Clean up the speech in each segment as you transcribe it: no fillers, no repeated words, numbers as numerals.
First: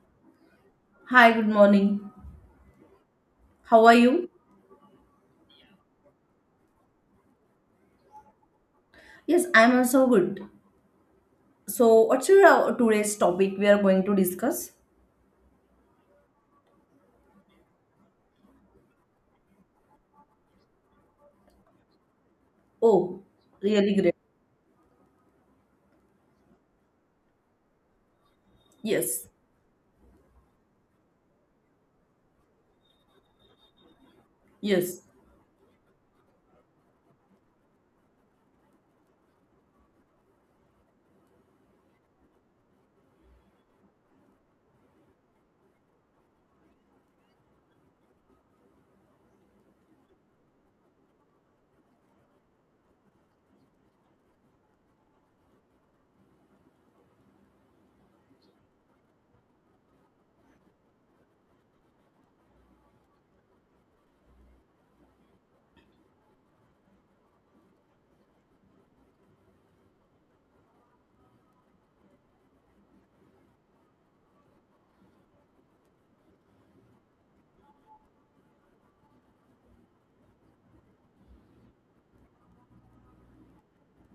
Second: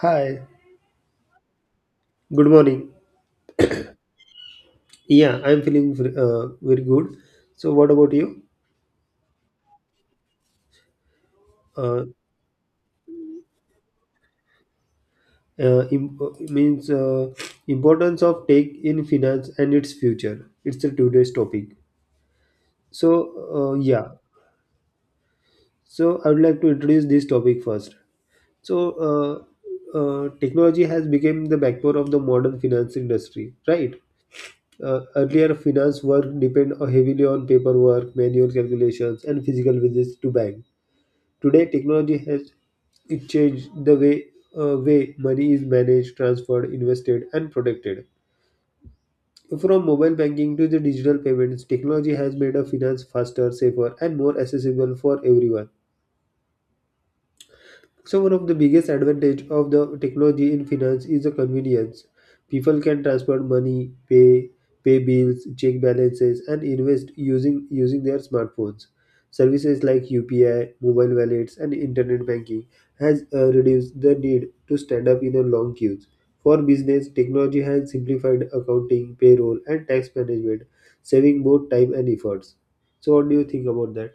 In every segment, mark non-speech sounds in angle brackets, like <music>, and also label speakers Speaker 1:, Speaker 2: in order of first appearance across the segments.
Speaker 1: Hi,
Speaker 2: Hi, good morning.
Speaker 1: good morning.
Speaker 2: How are you?
Speaker 1: Very good. So, what about you?
Speaker 2: Yes, I'm also good. So,
Speaker 1: Uh,
Speaker 2: what's your today's topic we are going to discuss?
Speaker 1: im- means Importance of tech in finance and its future. It's the today's topic.
Speaker 2: Oh,
Speaker 1: So,
Speaker 2: really
Speaker 1: yeah.
Speaker 2: great.
Speaker 1: So, I would like to introduce this topic first. So,
Speaker 2: Yes,
Speaker 1: uh, Technology has become the backbone of the modern finance industry, right?
Speaker 2: yes.
Speaker 1: Earlier, finance work depend heavily on paperwork, manual calculations, and physical visits to bank. Today, technology has it changed the way money is managed, transferred, invested, and protected. From mobile banking to the digital payments, technology has made a finance faster, safer, and more accessible for everyone. So one of the biggest advantage of the technology in finance is the convenience. People can transfer money, pay bills, check balances, and invest using their smartphones. Services like UPI, mobile wallets, and internet banking has reduced the need to stand up in a long queues. For business, technology has simplified accounting, payroll, and tax management, saving both time and efforts. So, what do you think about that?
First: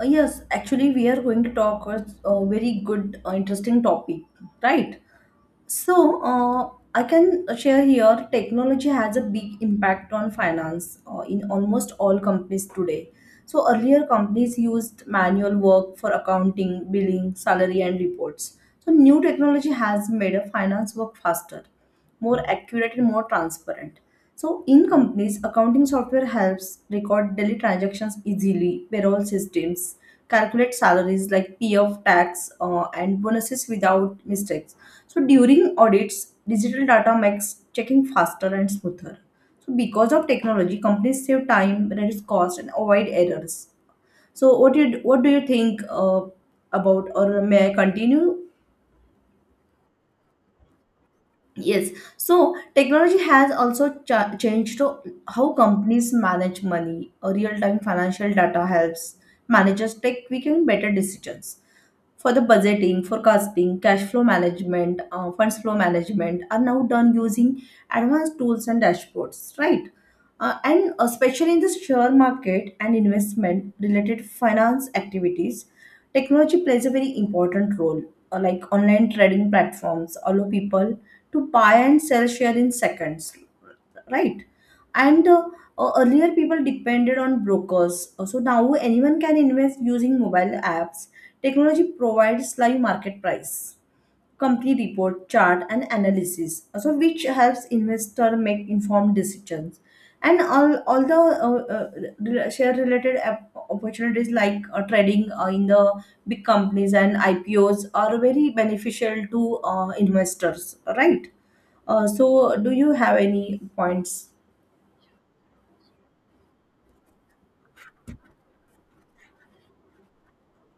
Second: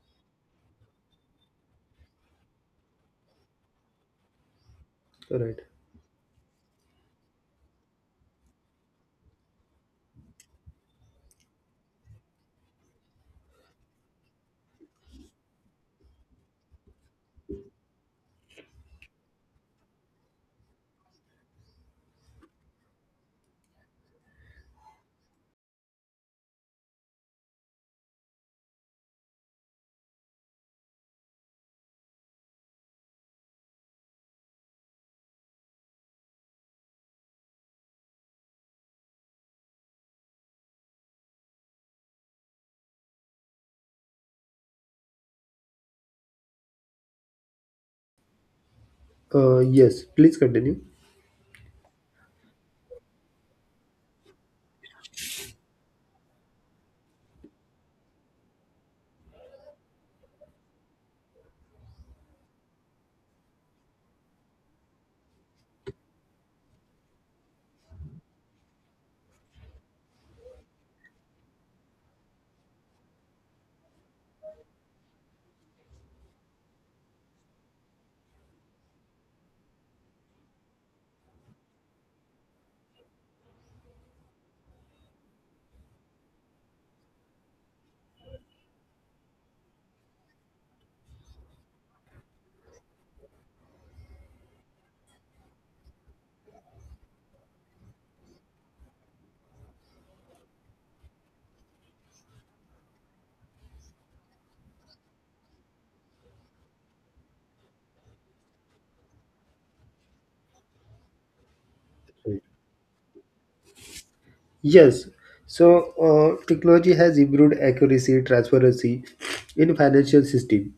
Speaker 2: Yes, actually, we are going to talk a very good, interesting topic, right?
Speaker 1: All right.
Speaker 2: So, I can share here technology has a big impact on finance in almost all companies today. So, earlier companies used manual work for accounting, billing, salary, and reports. So, new technology has made a finance work faster, more accurate and more transparent. So in companies, accounting software helps record daily transactions easily, payroll systems calculate salaries like PF tax and bonuses without mistakes. So during audits, digital data makes checking faster and smoother. So because of technology, companies save time, reduce cost, and avoid errors. So what do you think about, or may I continue?
Speaker 1: Yes, please continue.
Speaker 2: Yes, so technology has also changed to how companies manage money. A real-time financial data helps managers take quick and better decisions for the budgeting, forecasting, cash flow management, funds flow management are now done using advanced tools and dashboards, right? And especially in the share market and investment related finance activities, technology plays a very important role. Like online trading platforms allow people to buy and sell share in seconds, right? And Earlier people depended on brokers. So now anyone can invest using mobile apps. Technology provides live market price, complete report, chart, and analysis, also which helps investor make informed decisions. And all the share related opportunities like trading in the big companies and IPOs are very beneficial to investors, right? So, do you have any points?
Speaker 1: Yes, so Technology has improved accuracy, transparency in financial system,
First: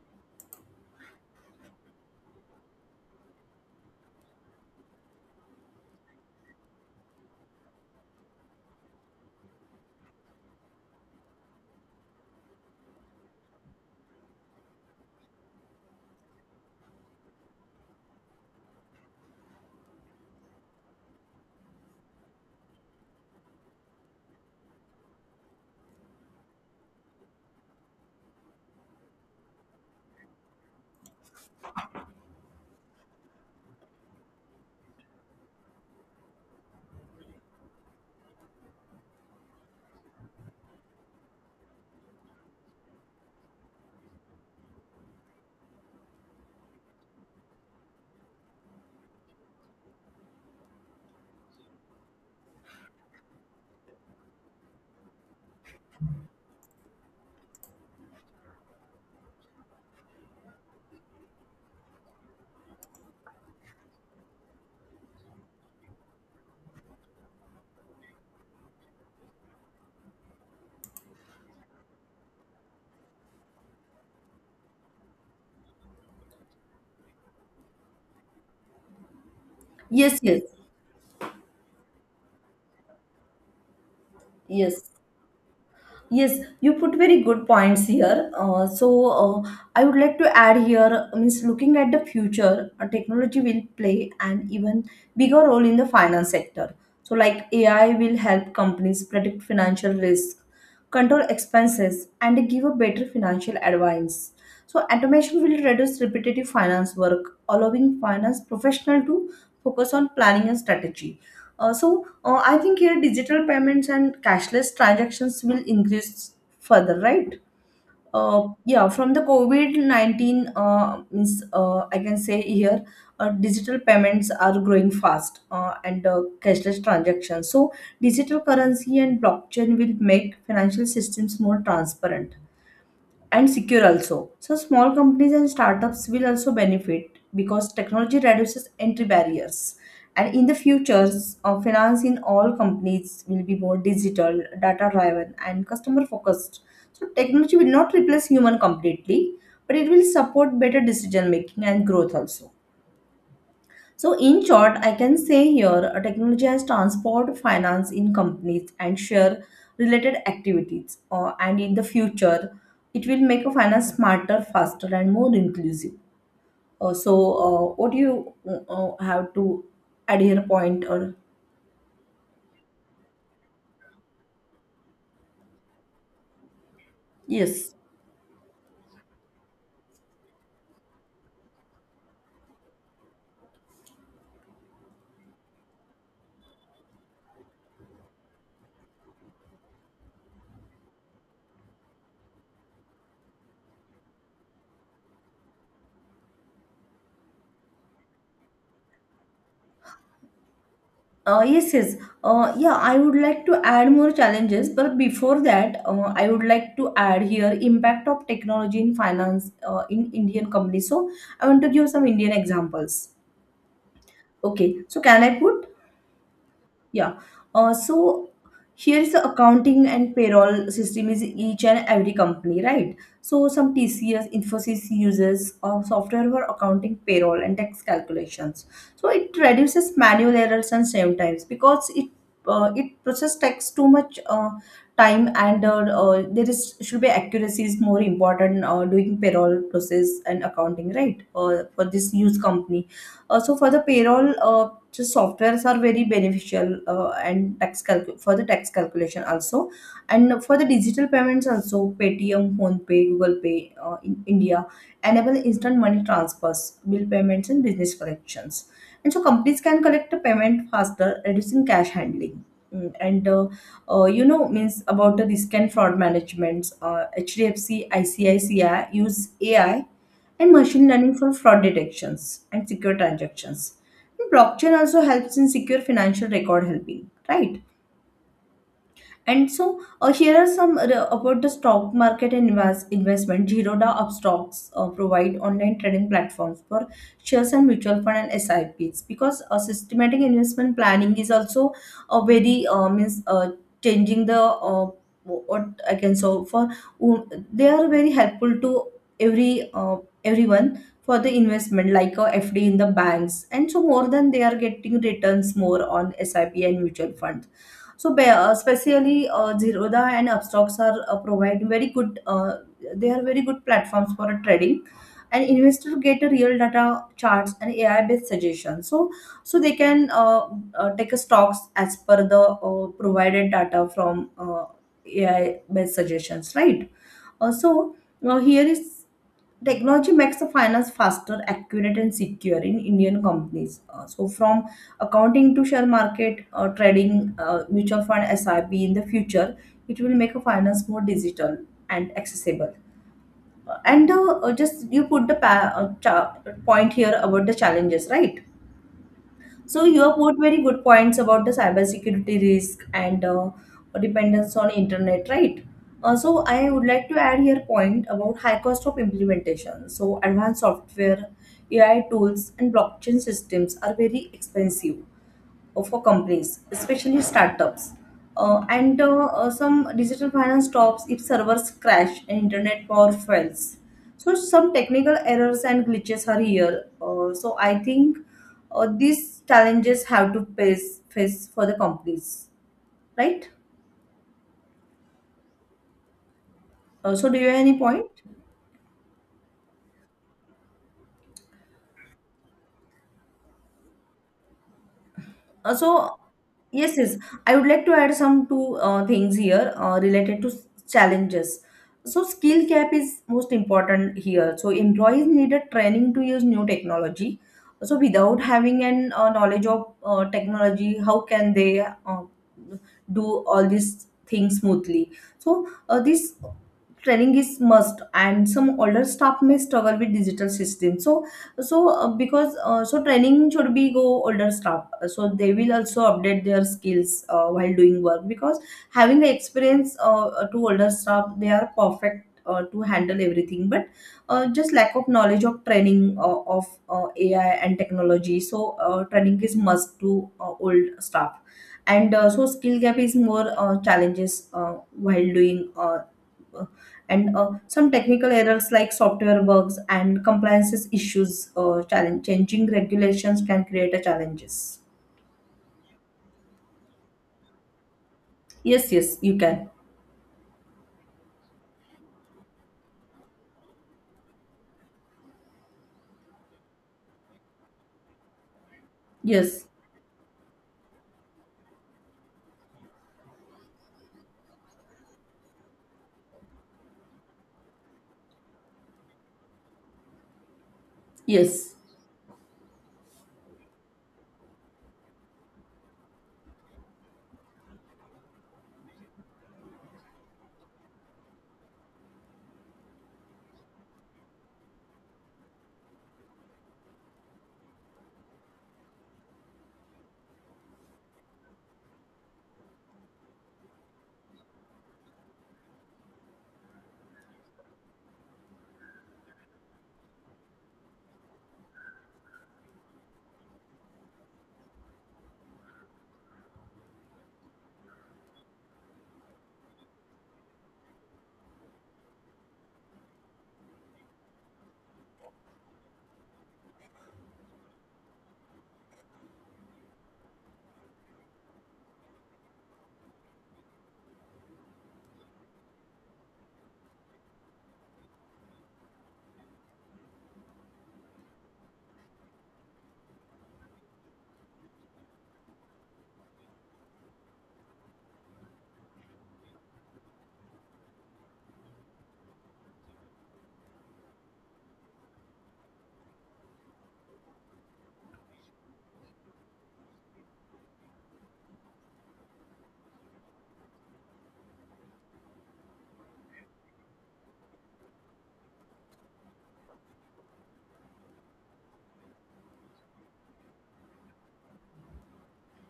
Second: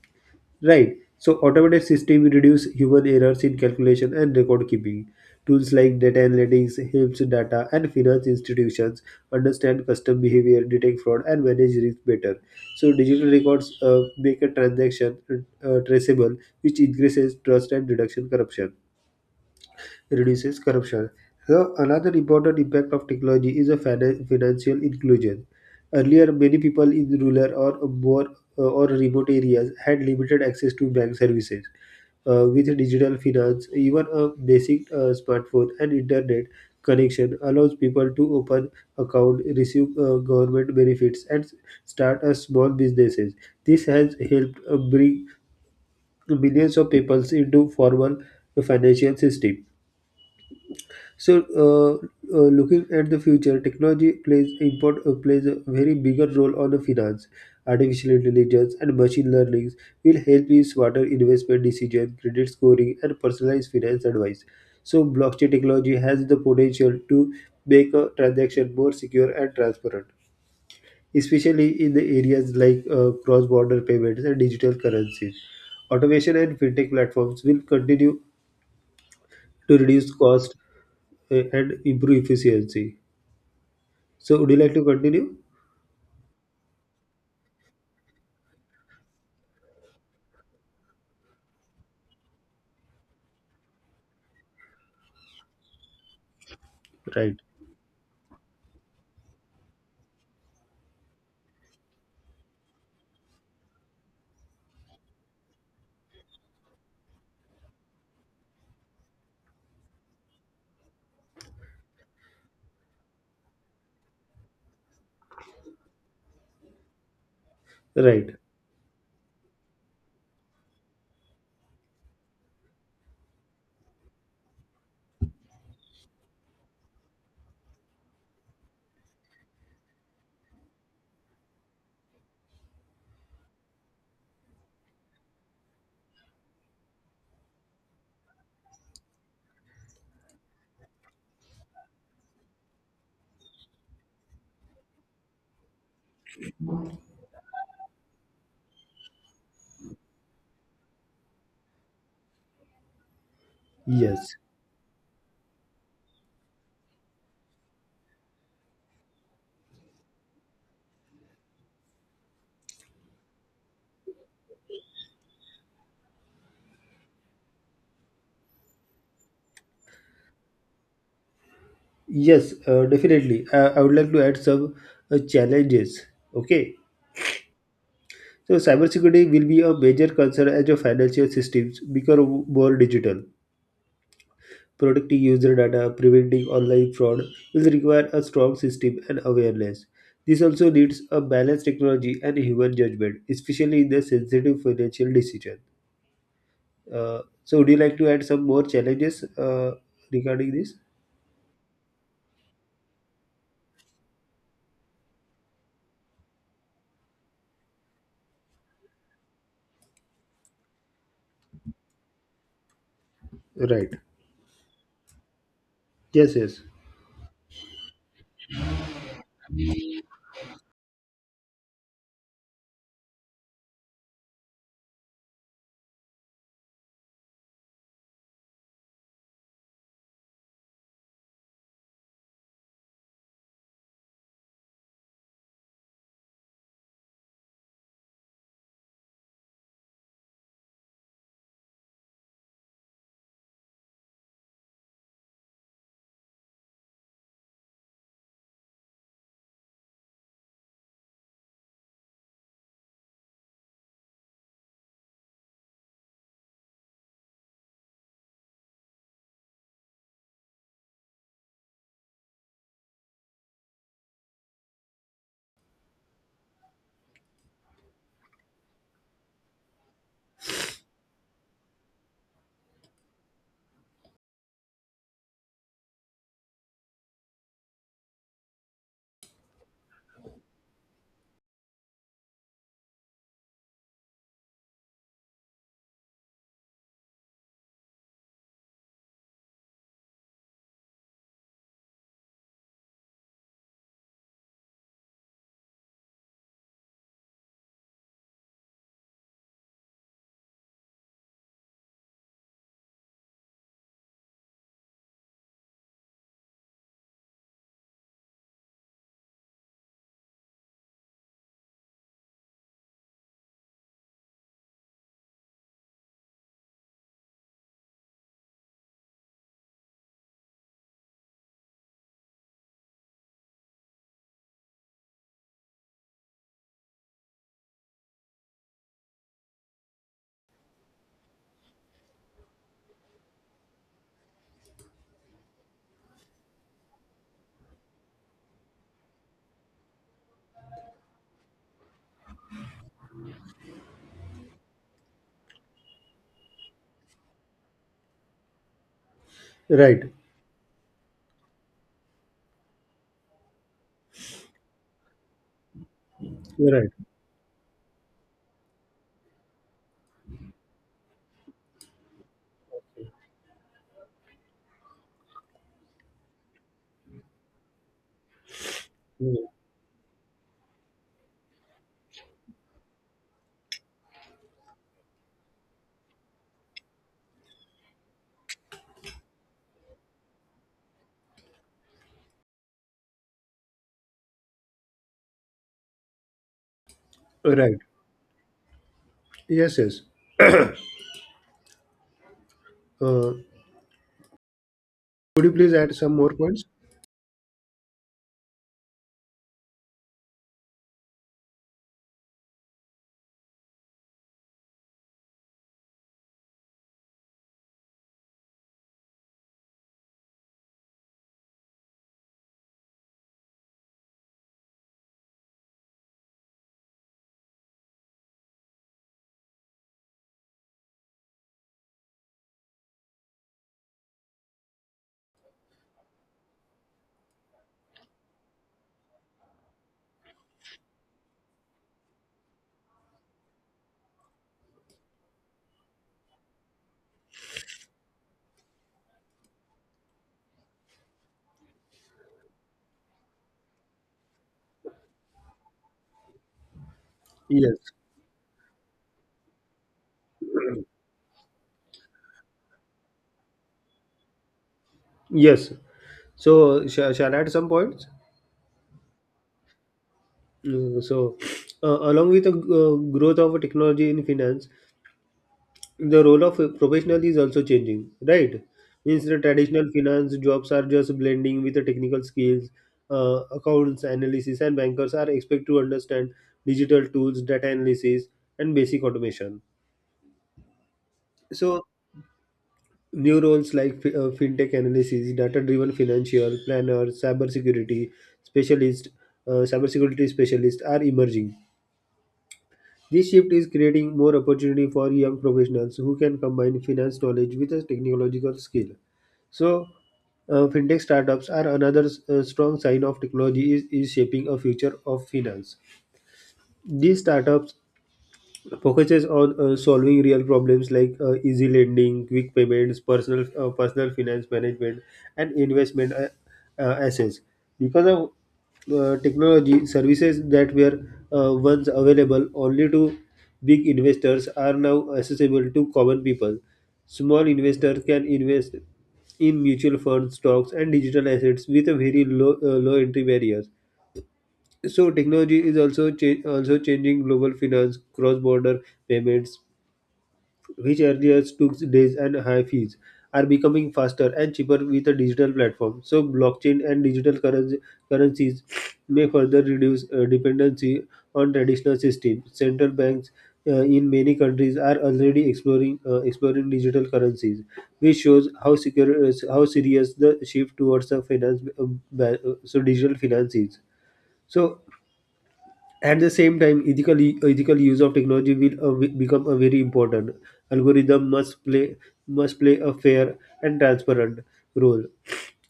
Speaker 1: right? So automated system reduce human errors in calculation and record keeping. Tools like data analytics helps data and finance institutions understand customer behavior, detect fraud, and manage risk better. So digital records make a transaction traceable, which increases trust and reduction corruption reduces corruption. So another important impact of technology is a financial inclusion. Earlier, many people in rural or more or remote areas had limited access to bank services. With digital finance, even a basic smartphone and internet connection allows people to open account, receive government benefits, and start a small businesses. This has helped bring millions of people into formal financial system. So, uh, looking at the future, technology plays a very bigger role on the finance. Artificial intelligence and machine learning will help in smarter investment decision, credit scoring, and personalized finance advice. So, blockchain technology has the potential to make a transaction more secure and transparent, especially in the areas like cross-border payments and digital currencies. Automation and fintech platforms will continue to reduce
Speaker 2: Yes, yes,
Speaker 1: cost and improve efficiency. So would you like to
Speaker 2: yes.
Speaker 1: continue?
Speaker 2: Yes, you put very good points here. Uh, I would like to add here, means looking at the future, technology will play an even bigger role in the finance sector. So
Speaker 1: Right.
Speaker 2: like AI will help companies predict financial risk, control expenses, and give a better financial advice. So automation will reduce repetitive finance work, allowing finance professional to focus on planning and strategy. Uh, I think here digital payments and cashless transactions will increase further, right?
Speaker 1: Right.
Speaker 2: Yeah, from the COVID-19, I can say here digital payments are growing fast and cashless transactions. So digital currency and blockchain will make financial systems more transparent and secure also. So small companies and startups will also benefit because technology reduces entry barriers. And in the future, finance in all companies will be more digital, data driven, and customer focused. So technology will not replace human completely, but it will support better decision making and growth also. So,
Speaker 1: Yes.
Speaker 2: in short, I can say here technology has transformed finance in companies and share related activities. And in the future, it will make a finance smarter, faster, and more inclusive. So, what do you have to add here? Point or
Speaker 1: Yes, Definitely. I would like to add some challenges. Okay.
Speaker 2: yes.
Speaker 1: So cybersecurity will be a major concern as your financial systems become more digital. Protecting user data, preventing online fraud will require a strong system and awareness. This also needs a balanced technology and human judgment, especially in the sensitive financial decision. So would you like to add some more challenges regarding this?
Speaker 2: Yes, yeah, I would like to add more challenges, but before that, I would like to add here impact of technology in finance in Indian companies. So I want to give some Indian examples.
Speaker 1: Right.
Speaker 2: Okay, so can I put?
Speaker 1: Yes, yes.
Speaker 2: Yeah. So here is the accounting and payroll system is each and every company, right? So some TCS, Infosys uses software for accounting, payroll, and tax calculations. So it reduces manual errors and save times because it process takes too much time and there is should be accuracy is more important doing payroll process and accounting, right? For this use company. So for the payroll. Just softwares are very beneficial and tax for the tax calculation also, and for the digital payments also paytm phonepe google pay in india enable instant money transfers, bill payments and business collections, and so companies can collect the payment faster, reducing cash handling. Mm, and you know means about the risk and fraud management, hdfc icici use ai and machine learning for fraud detections and secure transactions. And blockchain also helps in secure financial record helping, right? And here are some about the stock market and investment. Zerodha Upstocks provide online trading platforms for shares and mutual fund and SIPs because systematic investment planning is also a very means changing the what I can so for they are very helpful to every uh, everyone for the investment like a FD in the banks, and so more than they are getting returns more on SIP and mutual fund. Especially Zerodha and Upstocks are provide very good. They are very good platforms for trading, and investor get a real data charts and AI based suggestions. So they can take a stocks as per the provided data from AI based suggestions, right? Also, now here is technology makes the finance faster, accurate, and secure in Indian companies. So, from accounting to share market, trading, mutual fund, SIP in the future, it will make a finance more digital and accessible. And Just you put the point here about the challenges, right? So you
Speaker 1: Right.
Speaker 2: have put very good points about the cybersecurity risk and dependence on internet, right? So I
Speaker 1: You're
Speaker 2: would
Speaker 1: right.
Speaker 2: like to add here point about high cost of implementation. So advanced software, AI tools, and blockchain systems are very expensive for companies, especially startups. And
Speaker 1: You
Speaker 2: Some digital finance stops if servers crash and internet power fails. So some technical errors and glitches are here. So I think these challenges have to face for the companies, right? So do you have any
Speaker 1: right.
Speaker 2: point?
Speaker 1: Yes, yes. Uh, could you please
Speaker 2: Uh,
Speaker 1: add some
Speaker 2: so
Speaker 1: more points?
Speaker 2: yes, I would like to add some two things here related to challenges. So skill gap is most important here. So employees needed training to use new technology. So without having an knowledge of technology, how can they do all these things smoothly? So this training is must, and some older staff may struggle with digital systems. So training should be go older staff, so they will also update their skills while doing work, because having the experience to older staff they are perfect to handle everything, but just lack of knowledge of training of ai and technology. So training is must to old staff. And uh, so skill gap is more challenges while doing uh, and
Speaker 1: Yes.
Speaker 2: some technical errors like software bugs and compliances issues, challenge changing regulations can create a challenges.
Speaker 1: Yes. So, shall I add some points?
Speaker 2: Yes, yes, you can.
Speaker 1: Mm, So, along with the growth of technology in finance, the role of a professional is also changing, right? Means the
Speaker 2: Yes,
Speaker 1: traditional finance jobs are just blending with the technical skills. Accounts analysis and bankers are expected to understand digital tools, data analysis, and basic automation.
Speaker 2: yes.
Speaker 1: So new roles like fintech analysis, data-driven financial planner, specialist, cybersecurity specialist are emerging. This shift is creating more opportunity for young professionals who can combine finance knowledge with a technological skill. So, Fintech startups are another strong sign of technology is shaping a future of finance. These startups focuses on solving real problems like easy lending, quick payments, personal finance management, and investment assets. Because of technology, services that were once available only to big investors are now accessible to common people. Small investors can invest in mutual funds, stocks, and digital assets with a very low entry barriers. So technology is also changing global finance, cross-border payments, which earlier took days and high fees, are becoming faster and cheaper with a digital platform. So blockchain and currencies may further reduce dependency on traditional systems. Central banks in many countries are already exploring digital currencies, which shows how serious the shift towards the finance ba- so digital finance is. So at the same time, ethical use of technology become a very important. Algorithm must play a fair and transparent role.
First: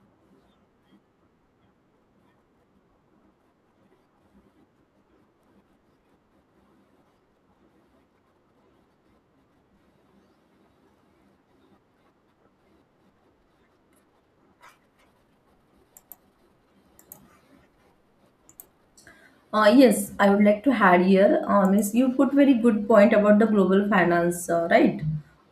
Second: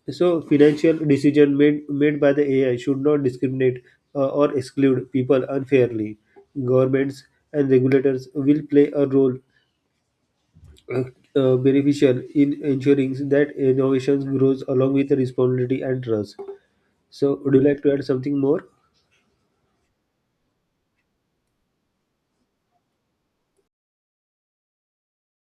Speaker 1: So, financial decision made by the AI should not discriminate or exclude people unfairly. Governments and regulators will play a role uh, beneficial in ensuring that innovations grows along with responsibility and trust. So, would you like to add something more?
Speaker 2: Yes, I would like to add here, means you put very good point about the global finance, right?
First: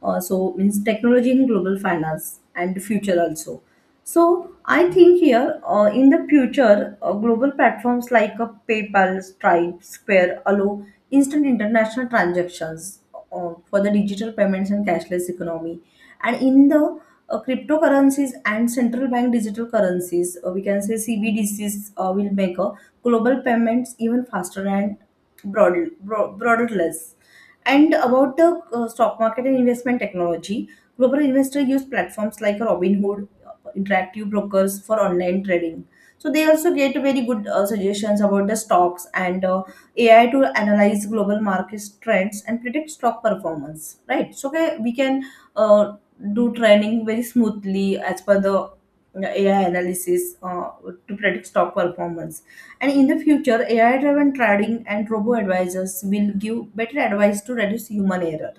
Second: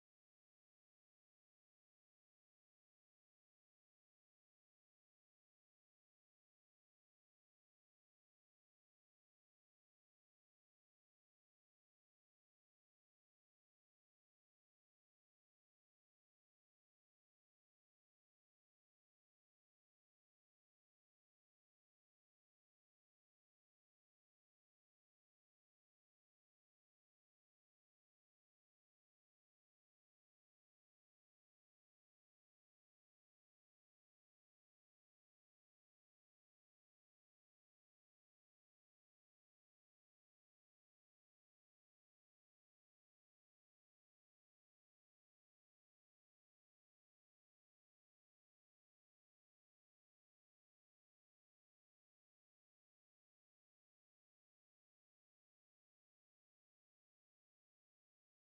Speaker 2: So means technology in global finance and future also. So I think here in the future, global platforms like PayPal, Stripe, Square allow instant international transactions for the digital payments and cashless economy. And in the cryptocurrencies and central bank digital currencies, we can say CBDCs will make global payments even faster and borderless. And about the stock market and investment technology, global investors use platforms like Robinhood, Interactive Brokers for online trading. So they also get very good suggestions about the stocks and AI to analyze global market trends and predict stock performance, right? So okay, we can uh, do trading very smoothly as per the AI analysis to predict stock performance. And in the future, AI driven trading and robo advisors will give better advice to reduce human error.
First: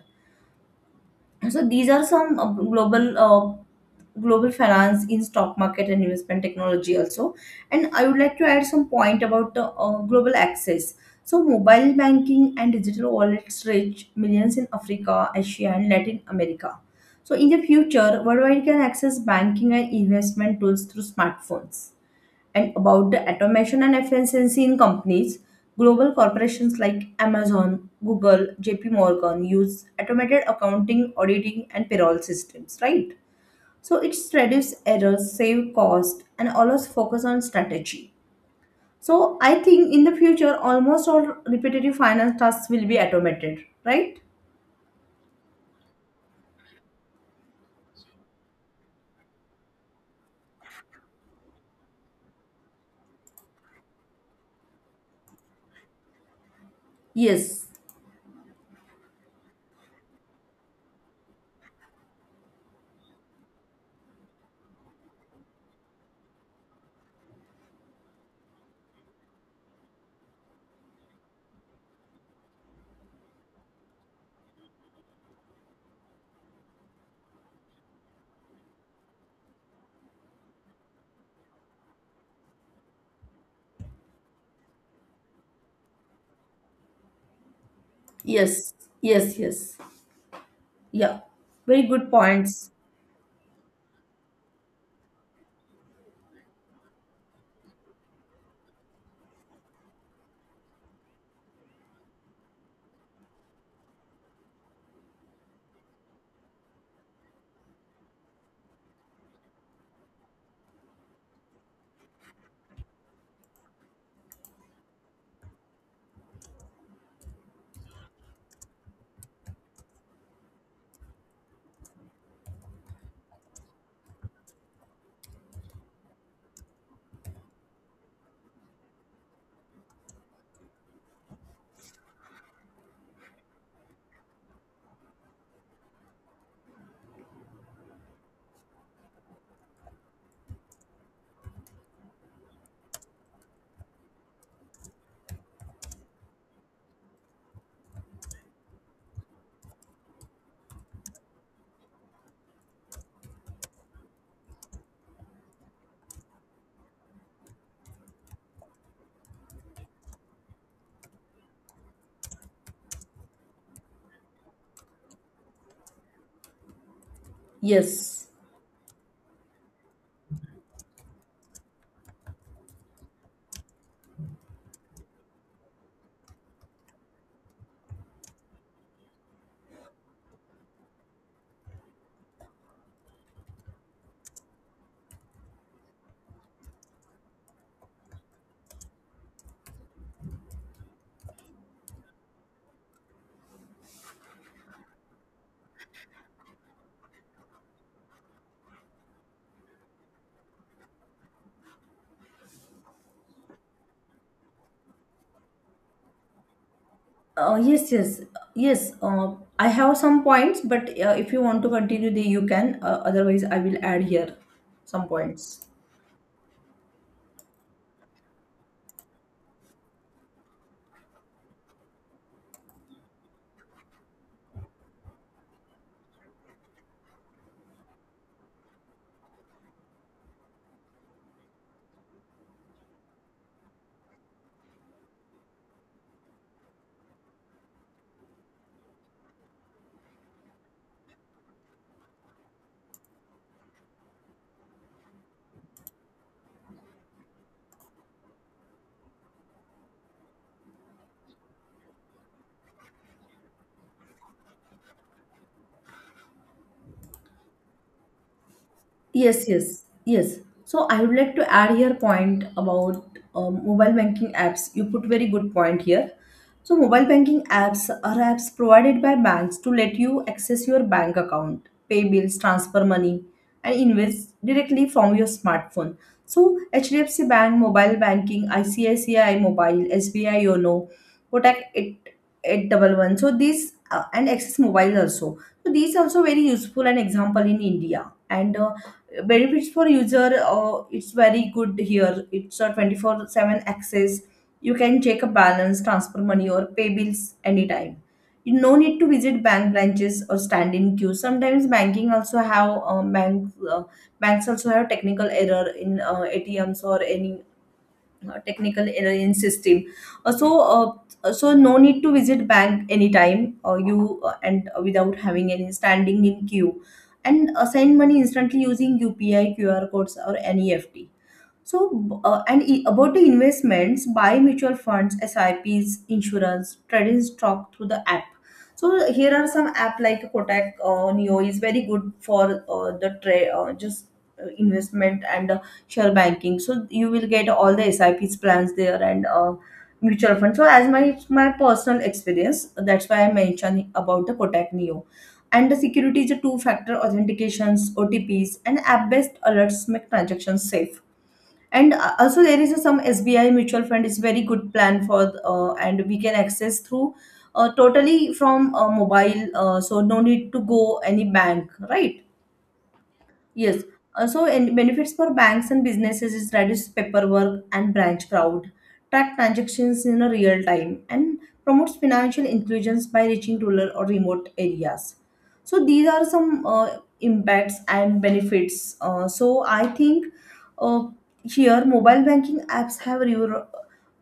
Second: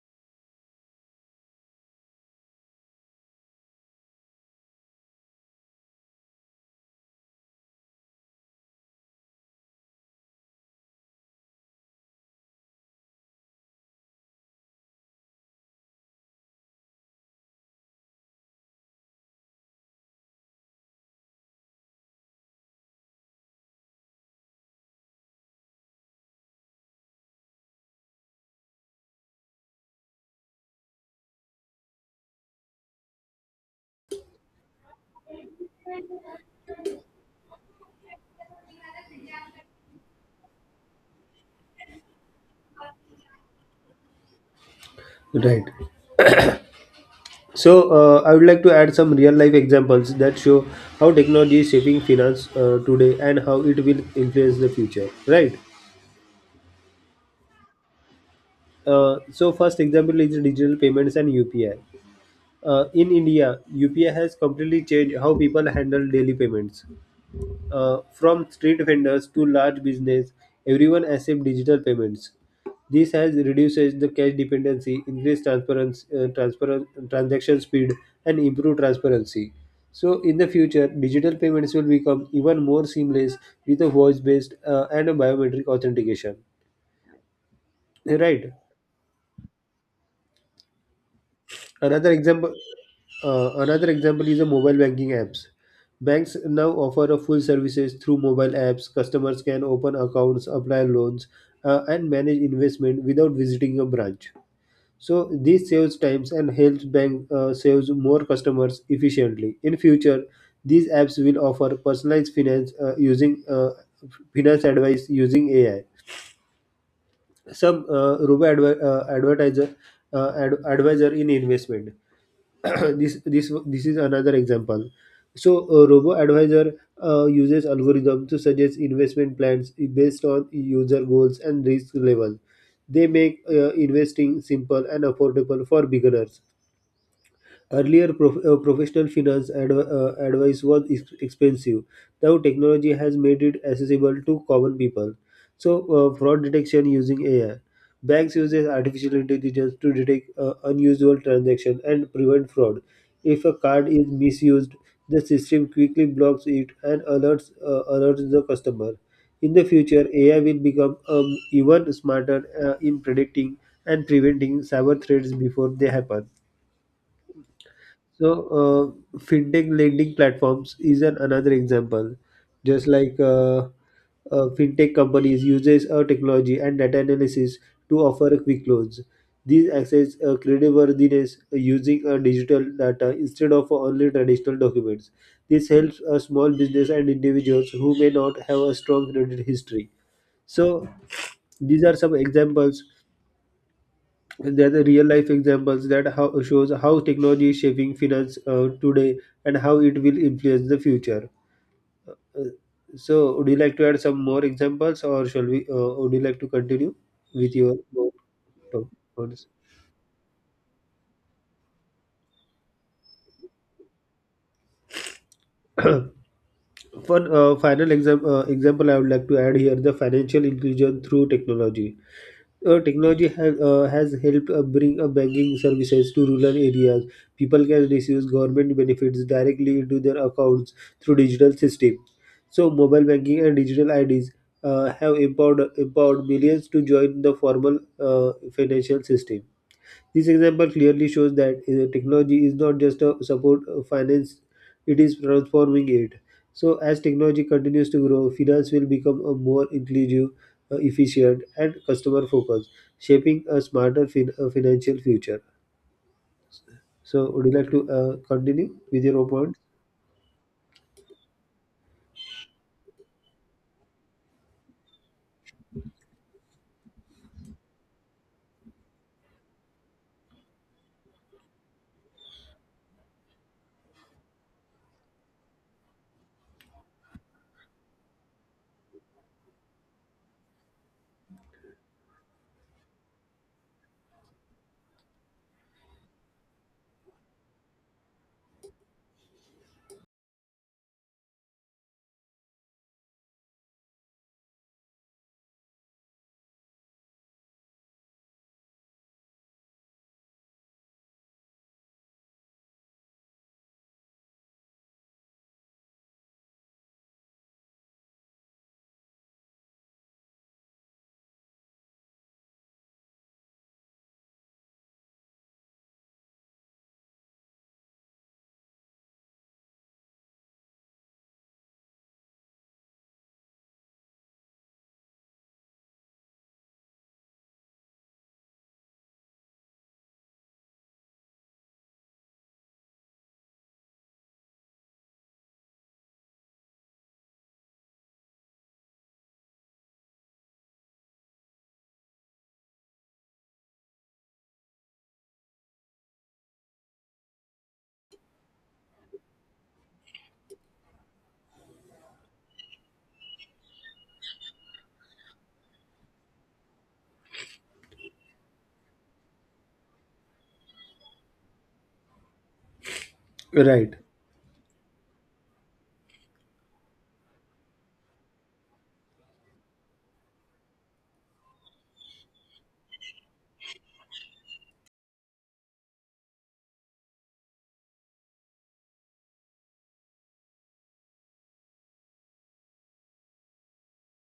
Speaker 2: So these are some global finance in stock market and investment technology also. And I would like to add some point about the global access. So mobile banking and digital wallets reach millions in africa, asia and latin america. So in the future, worldwide can access banking and investment tools through smartphones. And about the automation and efficiency in companies, global corporations like Amazon, Google, JP Morgan use automated accounting, auditing, and payroll systems, right? So it reduces errors, save cost, and always focus on strategy. So I think in the future, almost all repetitive finance tasks will be automated, right?
Speaker 1: Right. I would like to add some real life examples that show how technology is shaping finance today and how it will influence the future. Right.
Speaker 2: Yes,
Speaker 1: First example is digital payments and UPI. In India, UPI has completely changed how people handle daily payments. From street vendors to large business, everyone accepts digital payments. This has reduces the cash dependency, increased transparent transaction speed, and improved transparency. So, in the future, digital payments will become even more seamless with a voice-based and a biometric authentication. Right?
Speaker 2: yes, yes. Yeah, very good
Speaker 1: Another example,
Speaker 2: points.
Speaker 1: another example is the mobile banking apps. Banks now offer a full services through mobile apps. Customers can open accounts, apply loans, and manage investment without visiting a branch. So this saves times and helps bank saves more customers efficiently. In future, these apps will offer personalized finance advice using AI. Some robo adver- advertiser ad- advisor in investment. <coughs> <clears throat> This is another example. So a robo advisor uses algorithm to suggest investment plans based on user goals and risk level. They make investing simple and affordable for beginners. Earlier, professional finance expensive. Now, technology has made it accessible to common people. So, fraud detection using AI. Banks uses artificial intelligence to detect unusual transactions and prevent fraud. If a card is misused, the system quickly blocks it and alerts the customer. In the future, AI will become even smarter in predicting and preventing cyber threats before they happen.
Speaker 2: Yes.
Speaker 1: So, fintech lending platforms is an another example. Just like Fintech companies uses our technology and data analysis to offer quick loans. These access creditworthiness using digital data instead of only traditional documents. This helps a small business and individuals who may not have a strong credit history. So, these are some examples and there are the real life examples shows how technology is shaping finance today and how it will influence the future. Uh, so, would you like to add some more examples, or shall we? Would you like to continue
Speaker 2: Uh,
Speaker 1: with your
Speaker 2: yes, yes,
Speaker 1: to-
Speaker 2: yes.
Speaker 1: points?
Speaker 2: I have some points, but if you want to continue, the you can. Otherwise, I will add here some points.
Speaker 1: <clears throat> For example, I would like to add here the financial inclusion through technology. Uh, has helped bring banking services to rural areas. People can receive government benefits directly into their accounts through digital systems. So, mobile banking and digital IDs have empowered millions to join the formal financial system. This example clearly shows that technology is not just a support finance, it is transforming it. So, as technology continues to grow, finance will become a more inclusive, efficient, and customer focused, shaping a smarter financial future. So, would you like to continue with your
Speaker 2: Yes,
Speaker 1: point?
Speaker 2: yes, yes. So I would like to add here point about mobile banking apps. You put very good point here. So mobile banking apps are apps provided by banks to let you access your bank account, pay bills, transfer money, and invest directly from your smartphone. So HDFC Bank, mobile banking, ICICI Mobile, SBI YONO, Kotak 8 811. So these and Access Mobile also. So these also very useful and example in India. And. Benefits for user, it's very good here, it's a 24/7 access. You can check a balance, transfer money, or pay bills anytime. You no need to visit bank branches or stand in queue. Sometimes banking also have banks also have technical error in ATMs or any technical error in system, uh, so so no need to visit bank anytime, you and without having any standing in queue, and send money instantly using UPI, QR codes, or NEFT. so, about the investments, buy mutual funds, SIPs, insurance, trading stock through the app. So here are some app like Kotak Neo is very good for the trade, just investment and share banking. So you will get all the SIPs plans there, and mutual fund. So as my personal experience, that's why I mentioned about the Kotak Neo. And the security is a two-factor authentications, OTPs, and app-based alerts make transactions safe. And also there is a some SBI mutual fund is very good plan for and we can access through totally from mobile, so no need to go any bank, right? Yes,
Speaker 1: Right,
Speaker 2: also. And benefits for banks and businesses is reduce paperwork and branch crowd, track transactions in a real time, and promotes financial inclusions by reaching rural or remote areas. So these are some impacts and benefits. Uh, so i think uh, here, mobile banking apps have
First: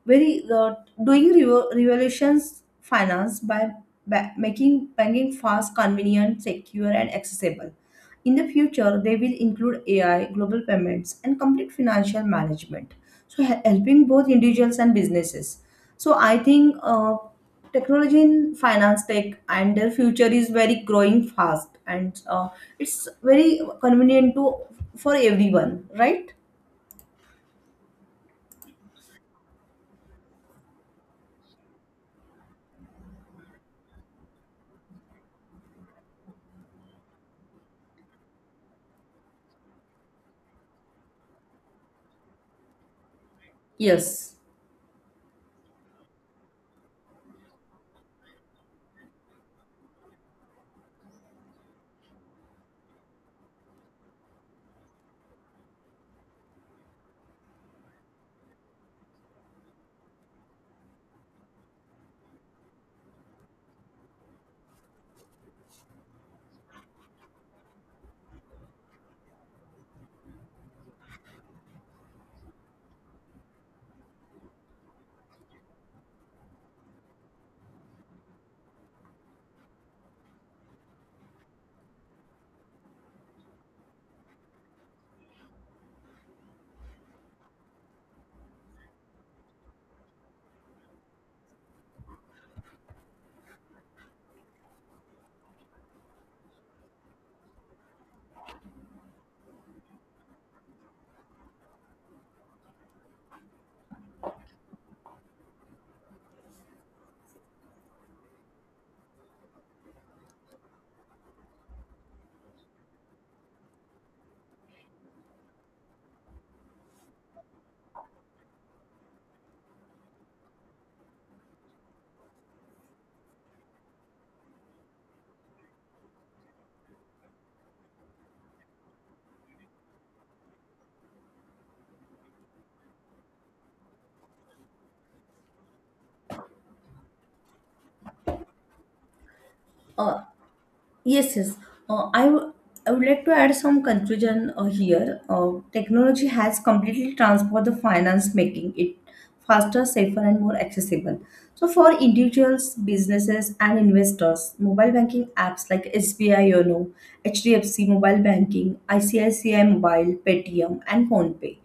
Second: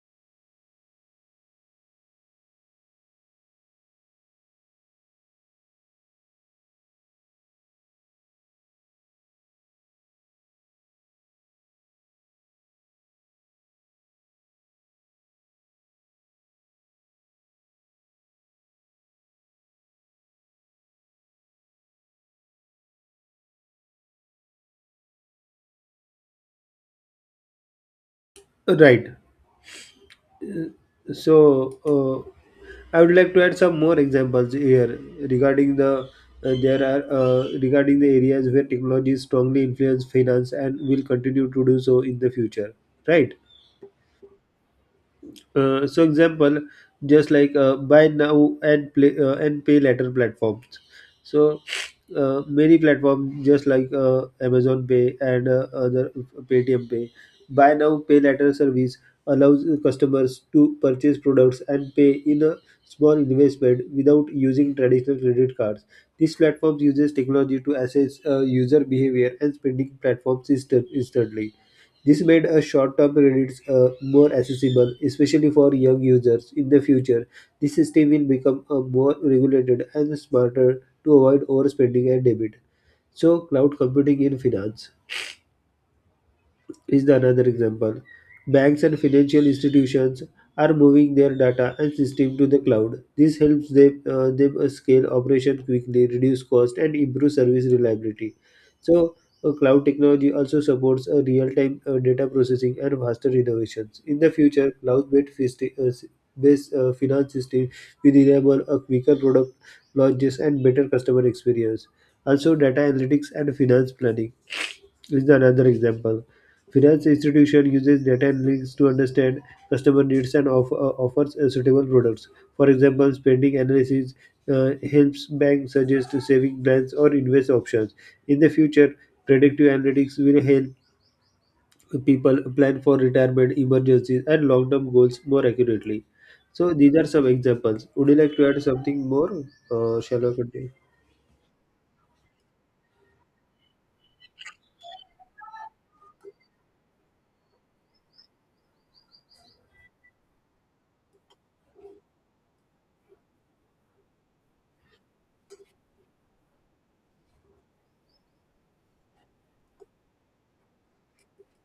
Speaker 2: very uh, revolutions finance by making banking fast, convenient, secure, and accessible. In the future, they will include AI, global payments, and complete financial management. So, helping both individuals and businesses. So, I think technology in finance tech and their future is very growing fast, and it's very convenient to for everyone, right?
Speaker 1: right. So, uh, I would like to add some more examples here regarding the there are regarding the areas where technology strongly influence finance and will continue to do so in the future, right?
Speaker 2: Yes.
Speaker 1: So example, just like Buy now and play and pay later platforms. So many platforms just like Amazon Pay and other Paytm Pay, buy now pay later service allows customers to purchase products and pay in a small investment without using traditional credit cards. This platform uses technology to assess user behavior and spending platforms instantly. This made a short-term credits more accessible, especially for young users. In the future, this system will become more regulated and smarter to avoid overspending and debit. So, cloud computing in finance is the another example. Banks and financial institutions are moving their data and system to the cloud. This helps them, them scale operation quickly, reduce cost, and improve service reliability. So, cloud technology also supports real-time data processing and faster innovations. In the future, based, finance system will enable a quicker product launches and better customer experience. Also, data analytics and finance planning is another example. Finance institution uses data and links to understand customer needs and offers suitable products. For example, spending analysis helps banks suggest saving plans or invest options. In the future, predictive analytics will help people plan for retirement, emergencies, and long-term goals more accurately. So these are some examples. Would you like to add something more? Uh,
Speaker 2: Uh,
Speaker 1: shall I continue?
Speaker 2: yes, yes. Uh, I, w- I would like to add some conclusion here. Technology has completely transformed the finance, making it faster, safer, and more accessible. So, for individuals, businesses, and investors, mobile banking apps like SBI YONO, HDFC Mobile Banking, ICICI Mobile, Paytm, and PhonePay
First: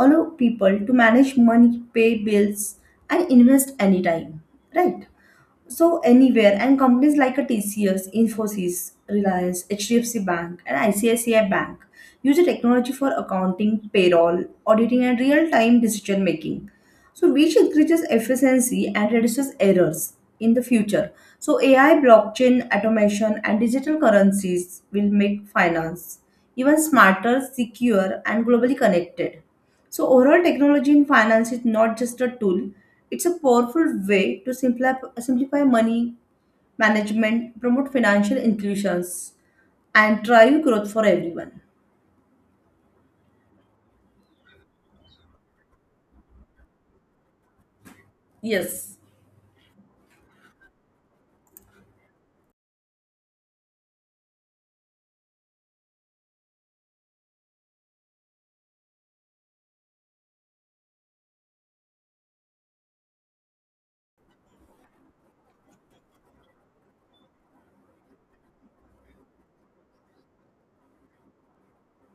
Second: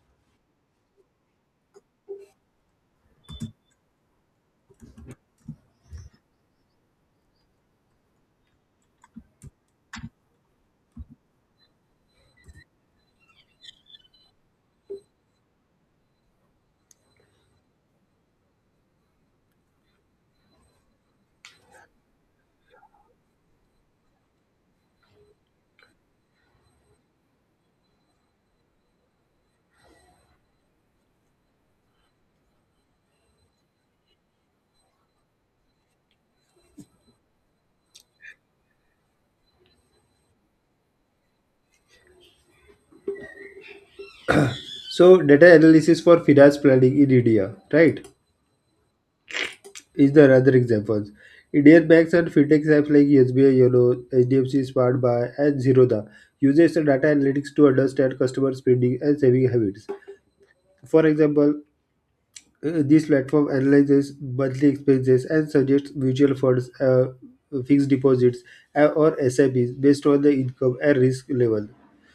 Speaker 2: allow people to manage money, pay bills, and invest anytime, right? So anywhere. And companies like a TCS, Infosys, Reliance, HDFC Bank and ICICI Bank use the technology for accounting, payroll, auditing and real-time decision making, so which increases efficiency and reduces errors in the future. So AI, blockchain, automation and digital currencies will make finance even smarter, secure and globally connected. So, overall, technology in finance is not just a tool, it's a powerful way to simplify money management, promote financial inclusions, and drive growth for everyone.
Speaker 1: So data analysis for finance planning in India, right?
Speaker 2: Yes,
Speaker 1: Is there other examples? Indian banks and fintech apps like SBI YONO, HDFC Smart Buy, and Zerodha uses the data analytics to understand customer spending and saving habits. For example, this platform analyzes monthly expenses and suggests mutual funds, fixed deposits, or SIPs based on the income and risk level.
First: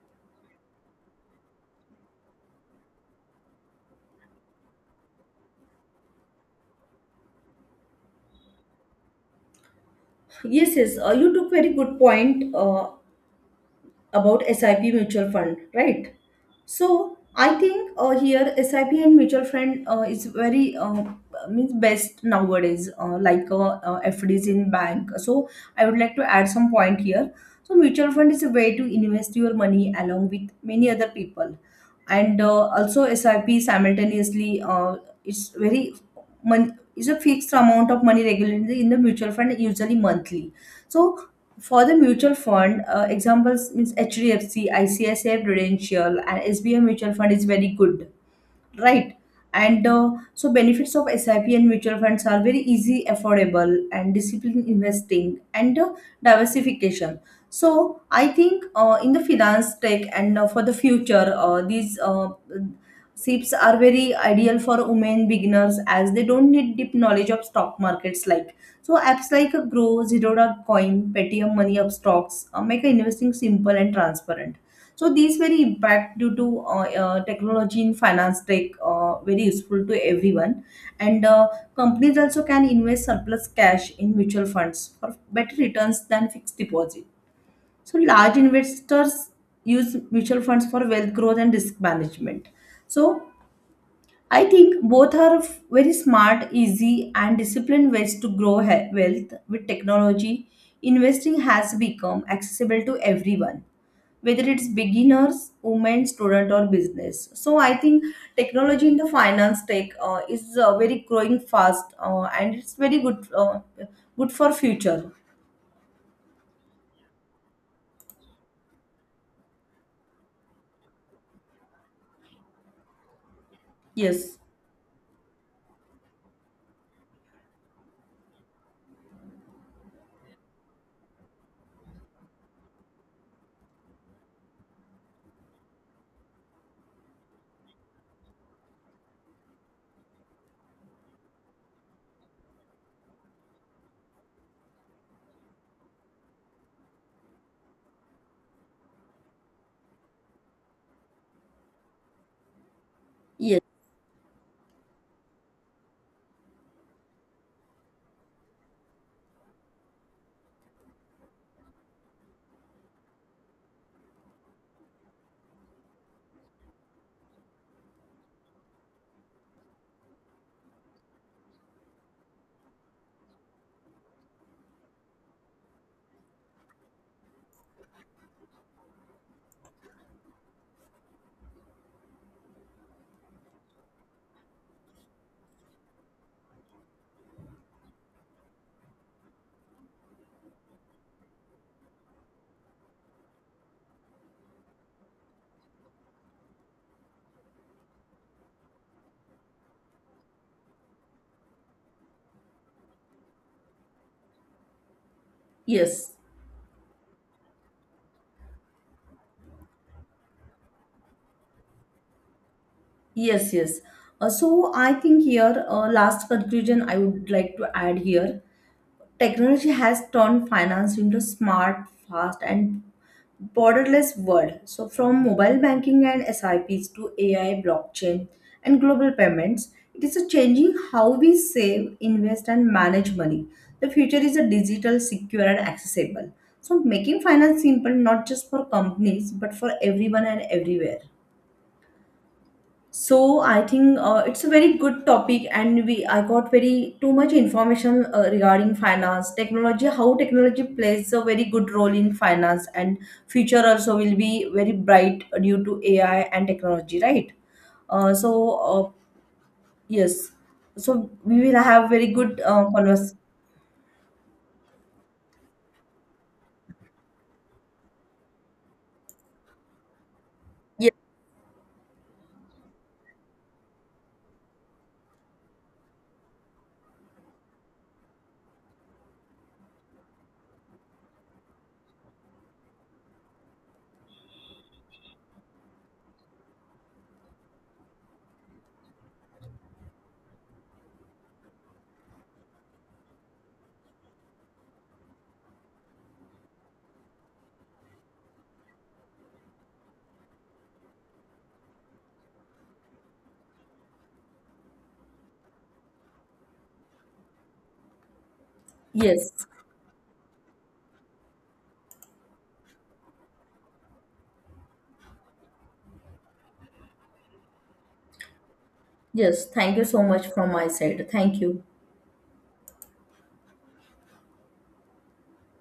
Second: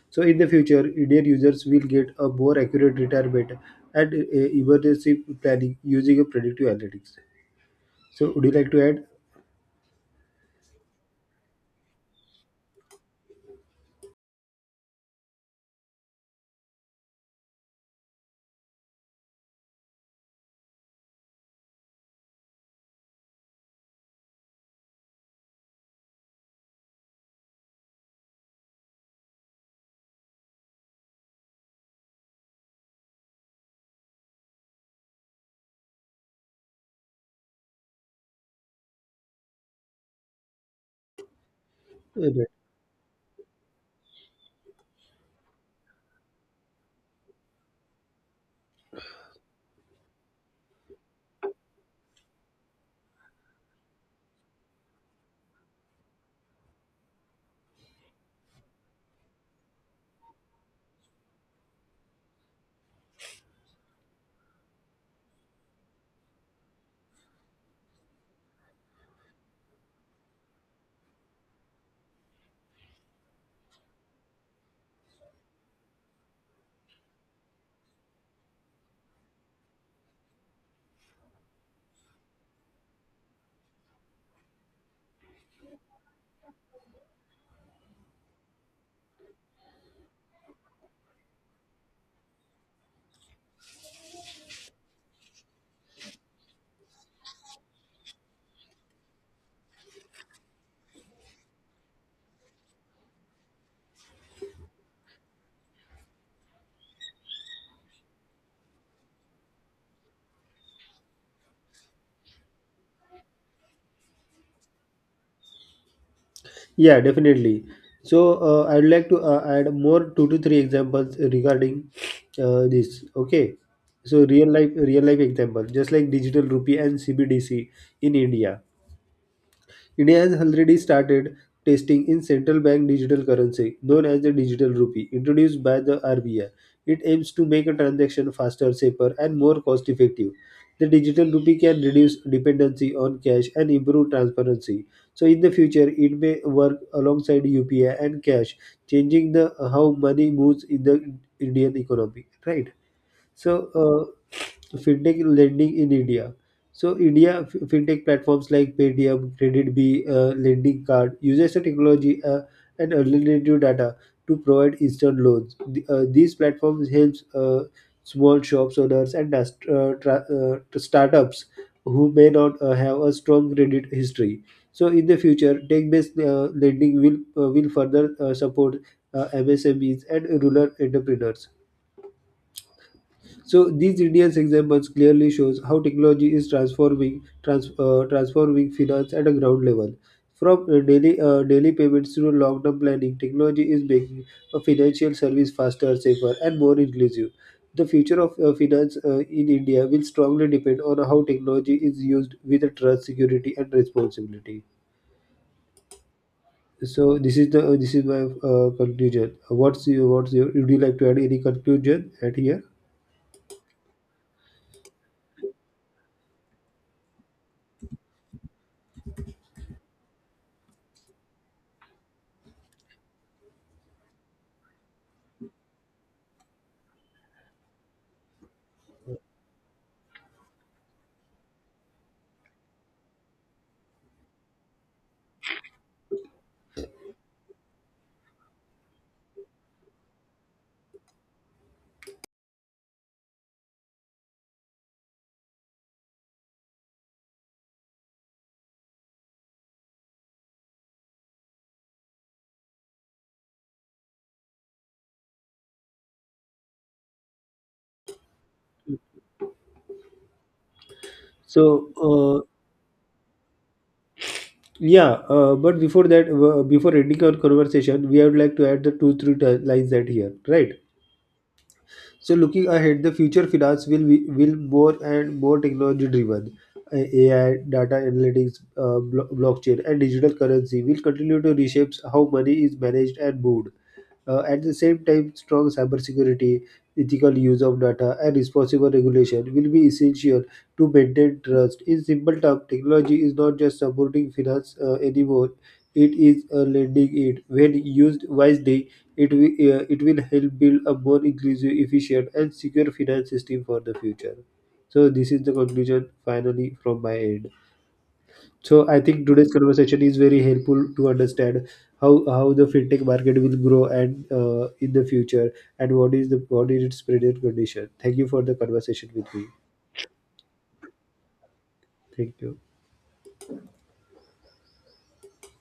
Speaker 1: So in the future, Indian users will get a more accurate retirement and emergency planning using a predictive analytics. So would you like to add?
Speaker 2: yes, yes. You took very good point. About SIP mutual fund, right? So I think here SIP and mutual fund is very means best nowadays, FDs in bank. So I would like to add some point here. So mutual fund is a way to invest your money along with many other people, and also SIP simultaneously. It's very is a fixed amount of money regularly in the mutual fund, usually monthly. So for the mutual
Speaker 1: uh,
Speaker 2: fund, examples means HDFC, ICICI Prudential, and SBI Mutual Fund is very good, right? And so benefits of SIP and mutual funds are very easy, affordable, and disciplined investing and diversification. So I think in the finance tech and for the future, these SIPs are very ideal for women beginners as they don't need deep knowledge of stock markets. Like, so apps like Grow, Zerodha Coin, Paytm Money Up Stocks make investing simple and transparent. So these very impact due to technology in finance tech, very useful to everyone. And companies also can invest surplus cash in mutual funds for better returns than fixed deposit. So large investors use mutual funds for wealth growth and risk management. So I think both are very smart, easy, and disciplined ways to grow wealth with technology. Investing has become accessible to everyone, whether it's beginners, women, student, or business. So I think technology in the finance tech is very growing fast, and it's very good, good for future.
Speaker 1: Yeah, definitely. So I'd like to add more two to three examples regarding this. Okay, so
Speaker 2: Yes.
Speaker 1: real life example, just like digital rupee and CBDC in India. India has already started testing in central bank digital currency known as the digital rupee introduced by the RBI. It aims to make a transaction faster, safer, and more cost effective. The digital rupee can reduce dependency on cash and improve transparency. So in the future, it may work alongside UPI and cash, changing the how money moves in the Indian economy, right?
Speaker 2: Yes,
Speaker 1: So, fintech lending in India. So, India fintech platforms like Paytm, Credit B, Lending Card uses the technology and alternative data to provide instant loans. These platforms helps small shops owners and startups who may not have a strong credit history. So, in the future, tech-based lending will further support MSMEs and rural entrepreneurs. So these Indians examples clearly shows how technology is transforming finance at a ground level. From daily payments to long term planning, technology is making a financial service faster, safer, and more inclusive. The future of finance in India will strongly depend on how technology is used with trust, security, and responsibility.
Speaker 2: yes,
Speaker 1: So this is the this is my conclusion. What's your Would you like to add any conclusion at here?
Speaker 2: yes, yes. So I think here, last conclusion I would like to add here. Technology has turned finance into smart, fast, and borderless world. So from mobile banking and SIPs to AI, blockchain, and global payments, it is a changing how we save, invest, and manage money. The future is a digital, secure, and accessible. So making finance simple, not just for companies but for everyone and everywhere. So I think it's a very good topic, and we I got very too much information regarding finance, technology, how technology plays a very good role in finance, and future also will be very bright due to AI and technology, right? Uh, so uh, yes, so we will have very good
Speaker 1: So
Speaker 2: convers.
Speaker 1: yeah, but before that, before ending our conversation, we would like to add the two or three lines that here, right?
Speaker 2: Yes,
Speaker 1: So looking ahead, the future finance will be will more and more technology driven. AI, data analytics, blockchain, and digital currency will continue to reshape how money is managed and moved. At the same time, strong cybersecurity, ethical use of data, and responsible regulation will be essential to maintain trust. In simple terms, technology is not just supporting finance anymore; it is lending it. When used wisely, it will help build a more inclusive, efficient, and secure finance system for the future. So this is the conclusion finally from my end. So I think
Speaker 2: yes,
Speaker 1: today's conversation is very helpful to understand how the fintech market will grow and in the future and what is its present condition. Thank you for the conversation with me.
Speaker 2: yes. Thank you so much from my side. Thank you.
Speaker 1: Thank you.